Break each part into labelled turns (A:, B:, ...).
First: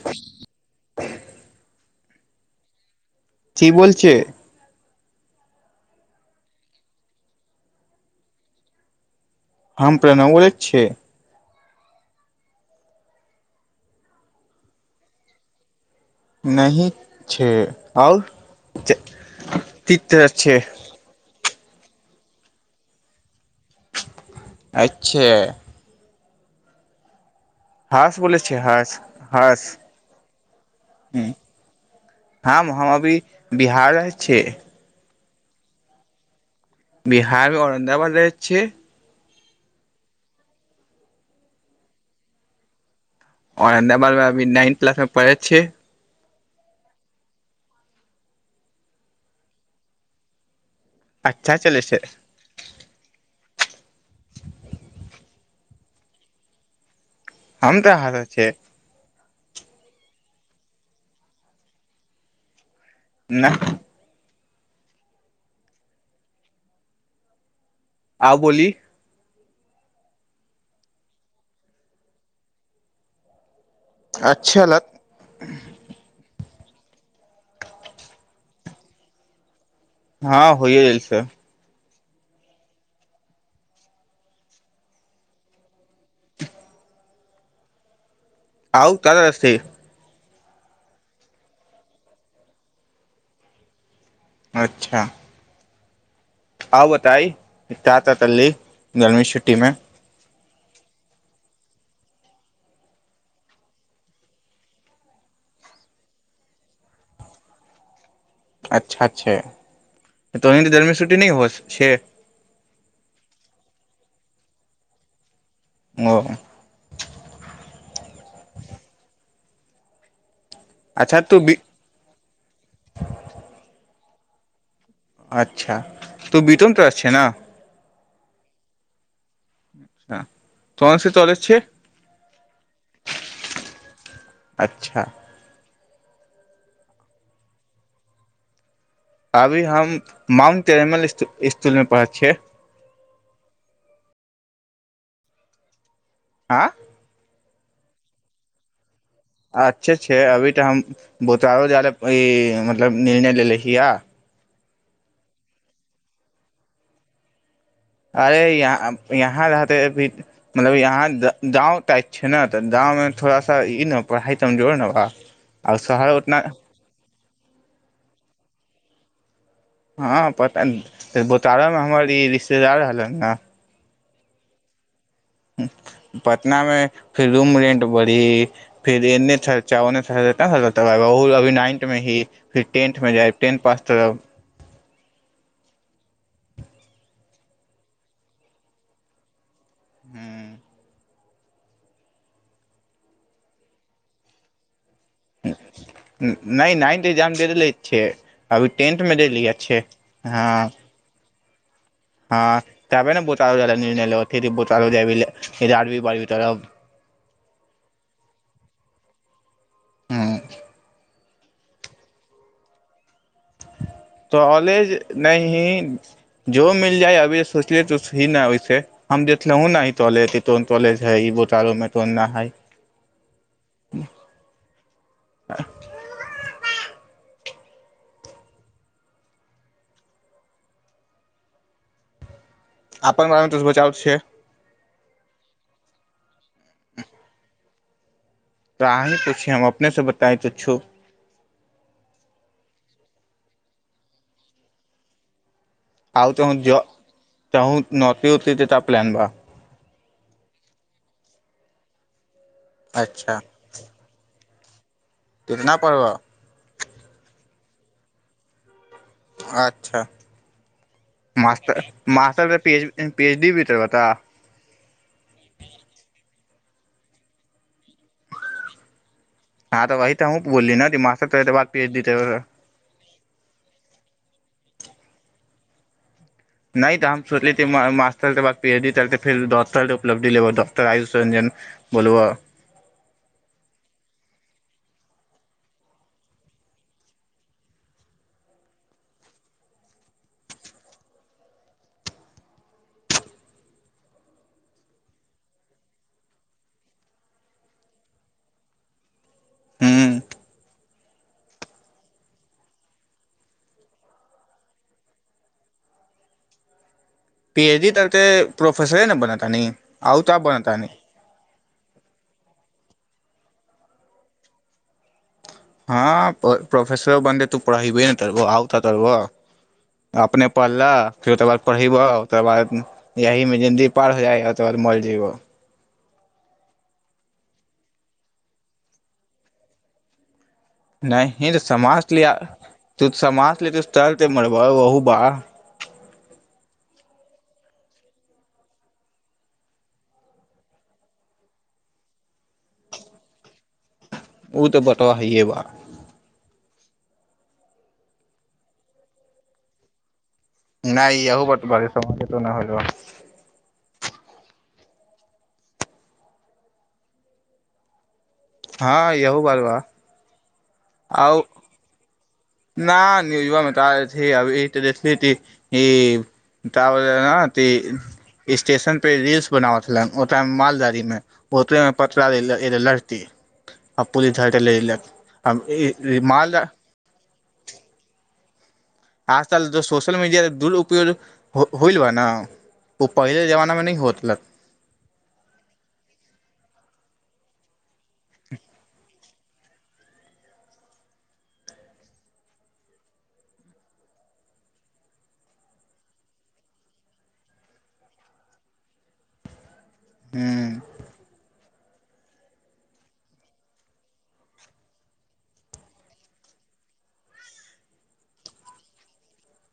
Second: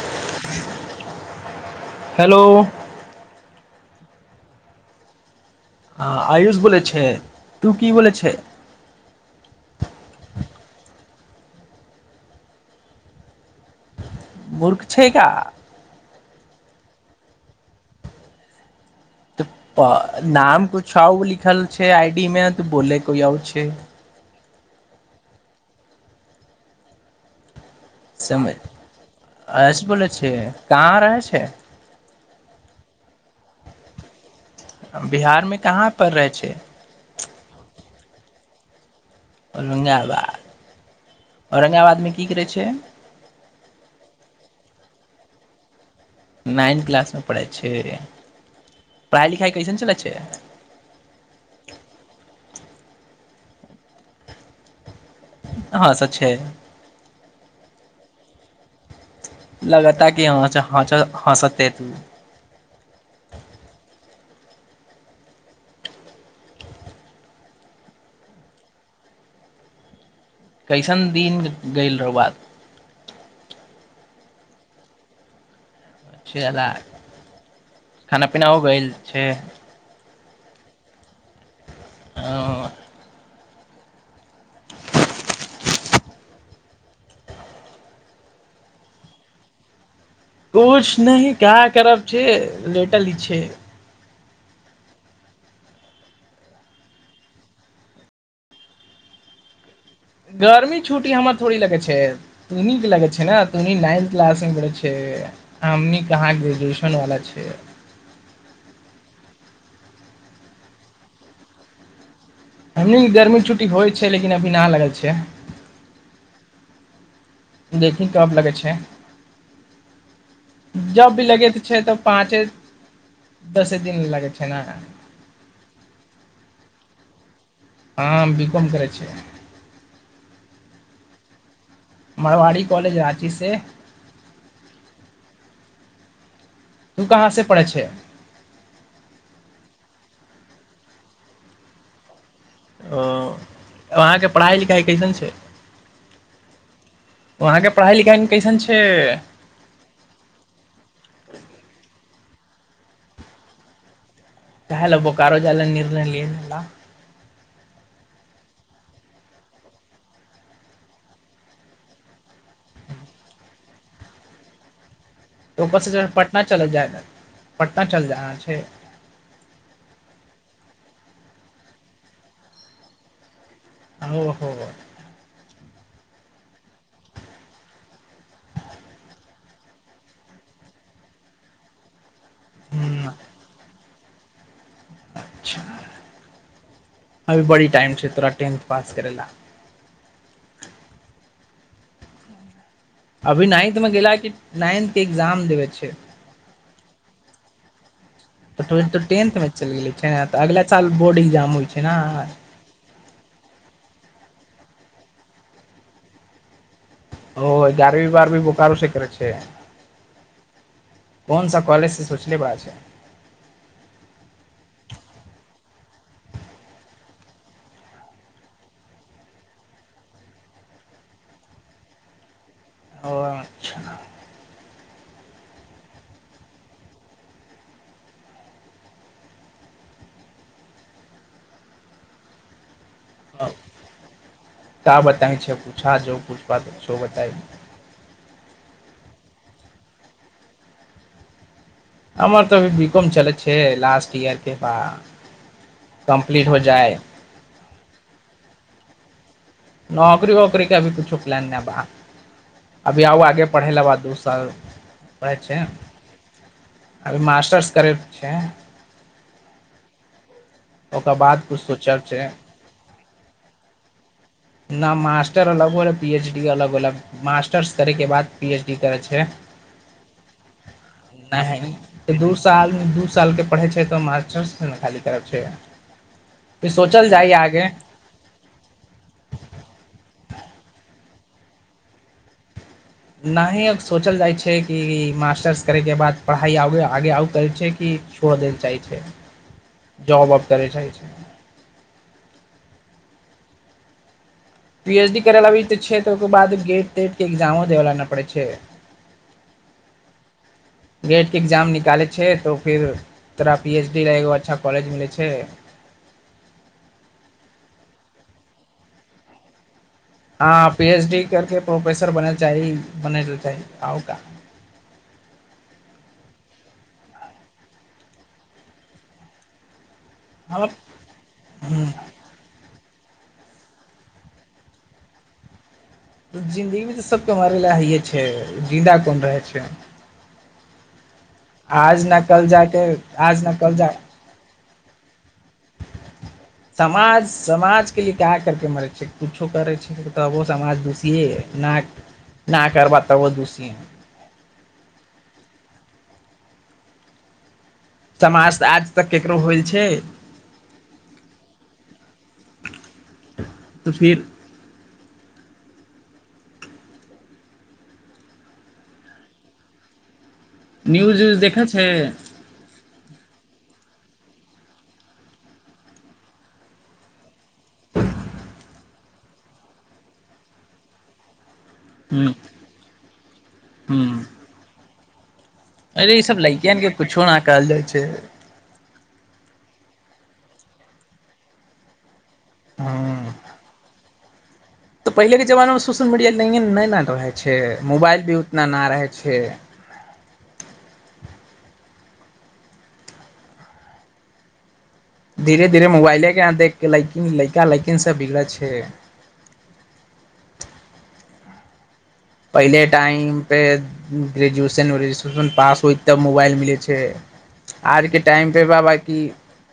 A: [inaudible] hello
B: की बोल छे
A: आ आयुष बोलै छे तू के बोलैय छे
B: हम प्रणव बोलै छै
A: मूर्ख छैइ का
B: नहि छै आओर
A: तऽ
B: चित्र छै
A: नाम किछ आउर लिखल छै आइ डी मे तू बोले कोइ आउर छै
B: अच्छा हर्ष बोलै
A: समझ
B: छै हर्ष हर्ष
A: अरस बोलै छियै काँहा रहैय छियै
B: हम हम अभी बिहार रहै छियै
A: बिहारमे कहाँ पर रहे छै
B: बिहारमे औरंगाबाद रहै छियै
A: औरंगाबाद औरंगाबादमे की करै छै
B: औरंदाबाद में अभी नाइन क्लासमे पढ़ै छियै
A: नाइन्थ क्लासमे पढ़ै छिय पढ़ाइ लिखाइ कइसन चलै छै
B: अच्छा चलै छैइ
A: हँ सच है
B: हम्म तांहा रहै छियै
A: लगता कि हंच हंच हँसते तू
B: नह आउ बोली
A: कइसन दिन गैल रहौ बात
B: अच्छा लत
A: खाना पीना हो गैल छै
B: हँ होइये गेल छै
A: हं
B: आउ क त रस्त
A: कुछ नहीं क्या करब छे लेटल इछै
B: अच्छा हा बताई का का कर रहली गर्मी छुट्टीमे
A: गर्मी छुट्टी हमरा थोड़ी लगै छै तुनी लगै छै ने तुनि नाइन्थ क्लासमे पढ़ै छै हमनी कहाँ ग्रेजुएशनवला छै
B: अच्छा छइ तोंइ के दर्मी छुट्टी नई होइ छै
A: हमनी के गर्मी छुट्टी होइ छै लेकिन अभी ना लगै छै
B: ओ
A: देखि कब लगै छैेइ जब
B: अच्छा
A: भी
B: तू
A: लगे
B: बी
A: ते छै तऽ पाँचे दसे दिन ले लाग छैना
B: अच्छा तूऽ बीतम तरै छै ना
A: हँ बी कॉम करै छिय
B: तोनसे तौलेज छै
A: मारवाड़ी कॉलेज राँची से
B: अच्छा
A: तू कहाँ से पढ़ै छे
B: अभी हम माउंट एरमल इस इसकुलमे पढ़ैत छियै
A: ओ अहाँके पढ़ाइ लिखाइ कइसन छै
B: आँ
A: वहाँके पढ़ाइ लिखाइमे कैसन छै
B: अच्छे छै अभी तऽ हम बोतारो जाय लेल ई मतलब निर्णय लेलेे छहए
A: कह ल बो कारो जा ल निर्णय लिए का
B: अरे यहाँ यहाँ रहते मतलब यहाँ गाँव टाइप छै ने तऽ गाँवमे थोड़ा सा ई ने पढ़ाइ कमजोर ने बा आओर
A: ऊपरसँ
B: शहर
A: पटना
B: उतना
A: चलऽ जाय पटना चलि जाना छै
B: हँ पता बोतारोमे हमर ई रिश्तेदार रहललन न
A: ओ हो
B: पटना मे फिर रूम रेंट बढ़ी फिर एने खर्चा ओने खर्चा का बताबु अभी नाइन्थ मे ही फि टेंथ
A: हूँ
B: मे जाइथ टेंथ पास तऽ
A: ह अभी बड़ी टाइम छै तोरा टेंथ पास करय लय
B: हू
A: अभी नाइन्थ में गेल कि नाइन्थ एग्जाम देबे के छै
B: नहि नाइन्थ एग्जाम दे देलै छियै
A: त
B: अभी
A: टेंथ
B: देली
A: मे चल
B: अच्छे
A: गेलै अगला
B: हँ
A: साल बोर्ड एग्जाम हो
B: हँ तबै ने बत लत जाइ आई निर्णय लेबि बढ़ी तर
A: ओ ग्यारहवी बारहवीं बुकारो स करय छै
B: हुँ
A: कोन सा कॉलेज से सोचले बा छै
B: कॉलेज नहि ही जो मिल जाय अभी सोचले त ही न ओहिसे हम देखलेहो नॉलेजोन कॉलेज है ई बोतारो मे तोन न है [inaudible] [inaudible]
A: ओ
B: अपन बारेमे तोस बताबै छियै
A: ता बताऊ छै पूछा जो पुछ सोबताइ
B: अीँ पूछ हम अपनेसँ बताय तुछौ
A: हमर तऽ अभ बिकॉम चलै छै लास्ट इयर के बा
B: आउ
A: कम्प्लीट
B: तह
A: हो
B: ज
A: जाय
B: चहू नती उती प्लान बा
A: नौकरी वौकरी के अभी कुछौ प्लान ने बाह अभी आउ
B: अच्छा
A: आगे पढ़ैेला बाद दू साल अ छै
B: कितना पढ़बह
A: अर मास्टर्स करैत छै
B: अच्छा
A: ओकर बाद कुछ
B: मास्टर
A: सोचब छै
B: मास्टर पेज पी एचडी भी त बता
A: न मास्टर अलग होलै पीएच डी अलग होलै मास्टर्स करै के बाद पीएच डी करै छै
B: हँ तऽ वही तऽ हमहूँ बोलली ने मास्टर तोरे के बाद पी एच डी
A: नहि दू
B: नहि
A: साल दू साल के पढ़ै छै तऽ हम खाली करब छै फिर
B: नहि तऽ हम
A: जाइ
B: सोचल
A: आगे
B: त मासटर के बाद पीएचडी करके फिर डाक्टर के उलब्धि लेब त डाक्टर आयुष रंजन बोलब
A: नाही आब सोचल जाइ छै कि मास्टर्स करयके बाद पढ़ाइ आगे आगे आओर करै छै कि छोड़ दै लेल चाहै छै जॉब ओब करय चाहे छै पीएचडी करेला भी त छै तऽ ओकर बाद गेट तेट के एगजामो देला नहि पड़ै छै
B: हूँ
A: गेट के एगजाम निकालै छै तऽ फिर तोरा पीएचडी ल एगो अच्छा कॉलेज मिलै छै
B: पीएचडी तरे प्रोफेसरे ने बने तानी
A: हँ पी एच डी करके प्रोफेसर बनल चाही बनेल चाही आउर का
B: हँ प्रोफेसर बनले तू पढ़ेबे ने तरब अऔर करब अपने
A: हमर
B: पढ़लह फेर ओकर बाद पढ़यबह ओकर बाद यही में जिन्दी पार हो जाइगा त बाद मर जइबो
A: जिंन्दगी मे तऽ सबके मरे लए हइे छै जिन्दा कोन रहै छै
B: नहि रे समाज
A: आज
B: के
A: न
B: लेल
A: कल जाके
B: तू
A: आज
B: समाज
A: न
B: के लेल
A: कल
B: कुछ
A: जा
B: कर के मरब
A: समाजके लिए क्या करके मरै छै किछो करै छै तबो समाज दुषिये है ना ना करबा तबो दुषीेये
B: ओ तऽ बतबा हइये बा
A: समाज आज तक केकरो होइल छै
B: नहियहू बात बा समाज त नहि हो
A: तऽ फेर
B: हँ यहु बालबा
A: न्युज उज देखै छै
B: ना न्यूजवा मे का अथि अभी का बोल रहा है ना स्टेशन पर रिल्स बनाब छलाह ओ भी मालगाड़ी मे ओतबेमे पतरा
A: ह
B: दैलइ लड़ती आ पुलिस धरक लेलिह
A: अर ई सब लइकियन के किछो न कायल जाइ छैय
B: आज ताल जे सोशल मीडिया के दुलउपयोग होइल बा न ओ
A: ह
B: पहिले जमाना मे नहि होत लक
A: तऽ पहिलेके जमानामे सोशल मीडिया नहि नहि ने रहै छैय मोबाइल भी उतना ना रहै छे धीरे धीरे मोबाइले के आ देख के लैकिन लैका लैकिन सब बिगड़ल छैय
B: हु
A: पहिले टाइमपे ग्रेजुएशन व्रेजुएशन पास होय तब मोबाइल मिलै छैय आरके टाइमप बाबााकी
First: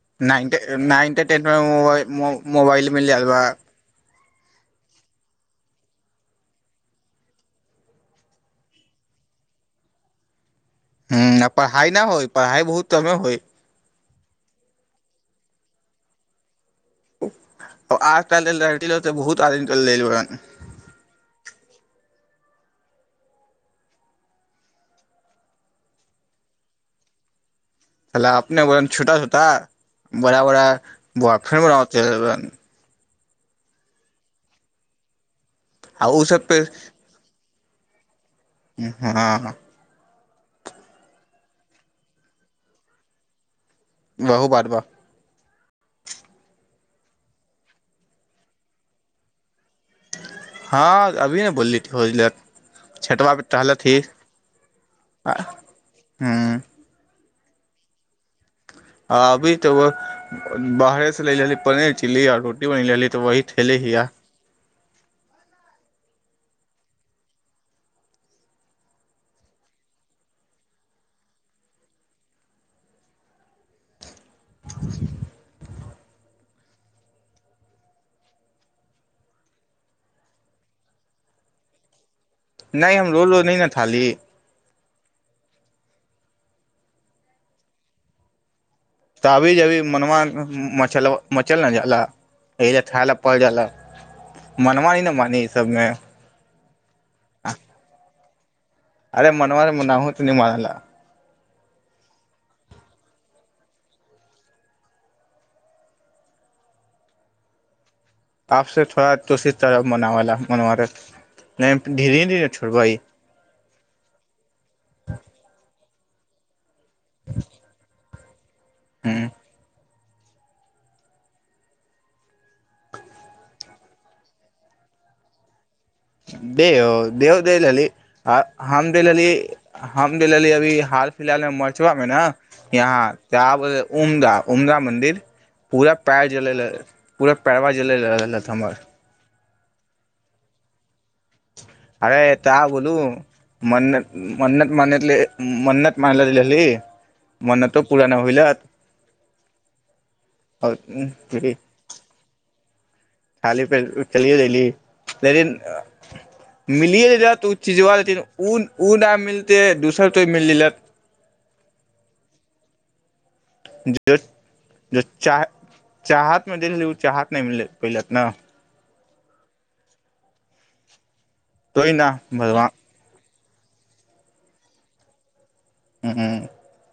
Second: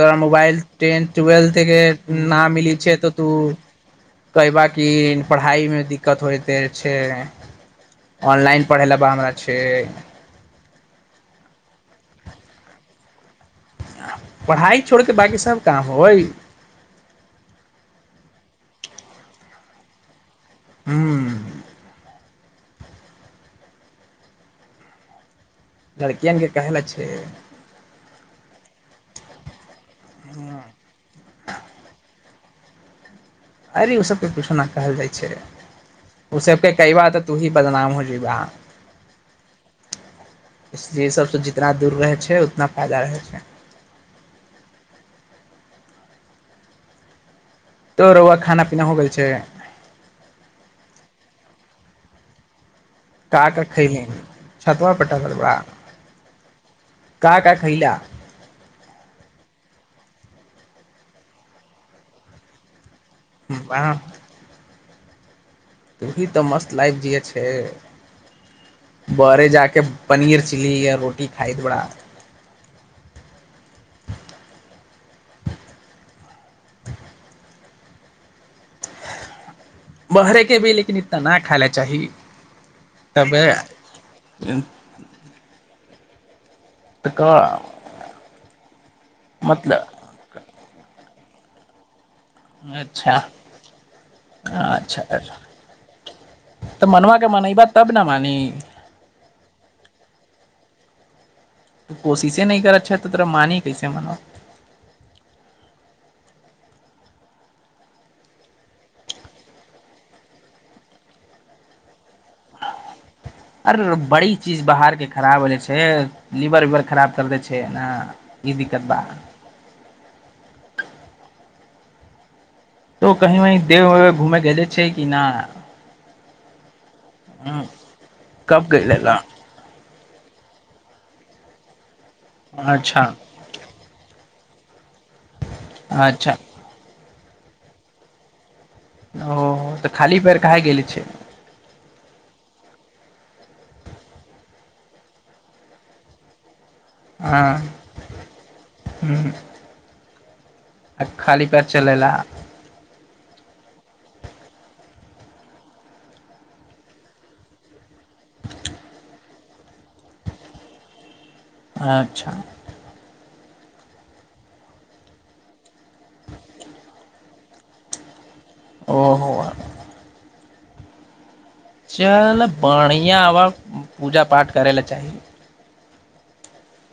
A: तोरा मोबाल
B: नाइनटे
A: टेन्थ
B: नाइनटे टेन
A: तुएलथ
B: मे मो
A: न मिलै
B: मोबाइल
A: छैय
B: मिल
A: तऽ
B: जात
A: तू
B: बा
A: कहय बा कि पढ़ाइमे दिक्कत होइत छैय ऑनलाइन पढ़य ल बा हमरा छैय
B: हु आ पढ़ाइ नहि होइ पढ़ाइ बहुत कमे होइ
A: पढ़ाइ छोड़ि कऽ बाँकी सभ काम होबई
B: [unintelligible]
A: हु लड़कियन के काहेला छै
B: [unintelligible] छोटा छोता बड़ा बड़ा बॉयफ्रेंड [unintelligible]
A: अरे ओ सबके कुछोना कहल जाइ छैय
B: आ
A: उ
B: सब पे
A: सबके कई बात त तू ही बदनाम हो जईबा
B: हँ
A: इसलिए सभसँ जितना दूर रहै छैय उतना फइदा रहै छैय
B: बहु बार बा
A: तो रौआ खाना पीना हो गेल छैय
B: हँ अभी ने बोलली [unintelligible] पे
A: कए कऽ
B: टहलत ही
A: खयहनि छतबा पर टहलत बा
B: हूं
A: का का खैला
B: अ अभी त बाहरे से ले रहली पनीर चिली आर रोटी बनी [unintelligible] तऽ वह ठैेले
A: वाह
B: हीया
A: उभी तऽ मस्त लाईफ जिये छैय बड़े जाके पनीर चिली या रोटी खाइत बड़ा
B: [inaudible]
A: बहरे के भी लेकिन इतना ना खाईला चाही
B: नहि हम रोलो
A: तबे
B: नहि न थाली
A: [inaudible] तऽक
B: त अभी जेभी मनम मछलब मचल न जाला एहिल खाय
A: अच्छा
B: लए पड़ि रहले
A: अच्छा अच्छा तऽ मनुआ के मनेैब'तब ने मान नि
B: अरे मनबा तमेनाहू त' नहि मानेला
A: तू कोशिशे नहि करऽ छा तऽ तोरा माने कैसे मनवा
B: आपसे थोड़ा तुसी तर' मनाबेला मनवा नहि धीरे धीरे छोड़बइ
A: अर बड़ी चीज बाहर के खराब होले छै लिवर उवर खराब कर दै छै नए की दिक्कत बा
B: ह
A: तो कहीं वहीं देव वेव घूमय गेले छै कि ना
B: देव देव जली आ
A: कब
B: हम
A: गेले ल
B: देललिऐ हम देललिऐ अभी हाल फिलहालमे मचुआ ने
A: अच्छा
B: यहाँ त आ बे उमदा [inaudible] मन्दिर पूरा पाय
A: अच्छा
B: जले ला पूरा पैरवा जले रहलथि हमर
A: ओ तऽ खाली पैर कहाँ गेल छै
B: अरे ता बोलू मन्नत मन्नत मान मन्नत मानलेलही
A: हँ
B: मनतो पुराना होयला
A: आ खाली पयर चलेला
B: थाली पे चलिए देलि लेकिन मिलिए लेलतऽ ओ चीजबा लेकिन उ उ नहि मिलते दोसर तो मिलि लत
A: अच्छा
B: ज ज चाह चाहतमे देलै ओ चाहत नहि मिललै पहिलेत न
A: ओ हो
B: तोहि न
A: चल
B: भगवान
A: बढियां बा पूजा पाठ करय लय चाही
B: [unintelligible]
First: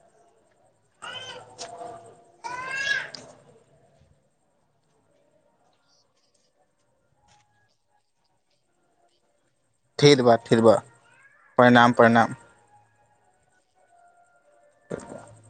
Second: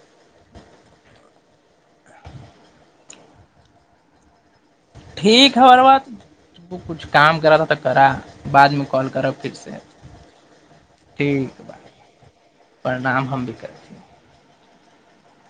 B: [unintelligible]
A: ठीक ह रौआ कुछ काम करत हय तऽ कर' बादमे कॉल करब फिर से
B: थीर बा थीर बा
A: बा
B: प्रणाम प्रणाम
A: प्रणाम हम भी करत
B: [unintelligible]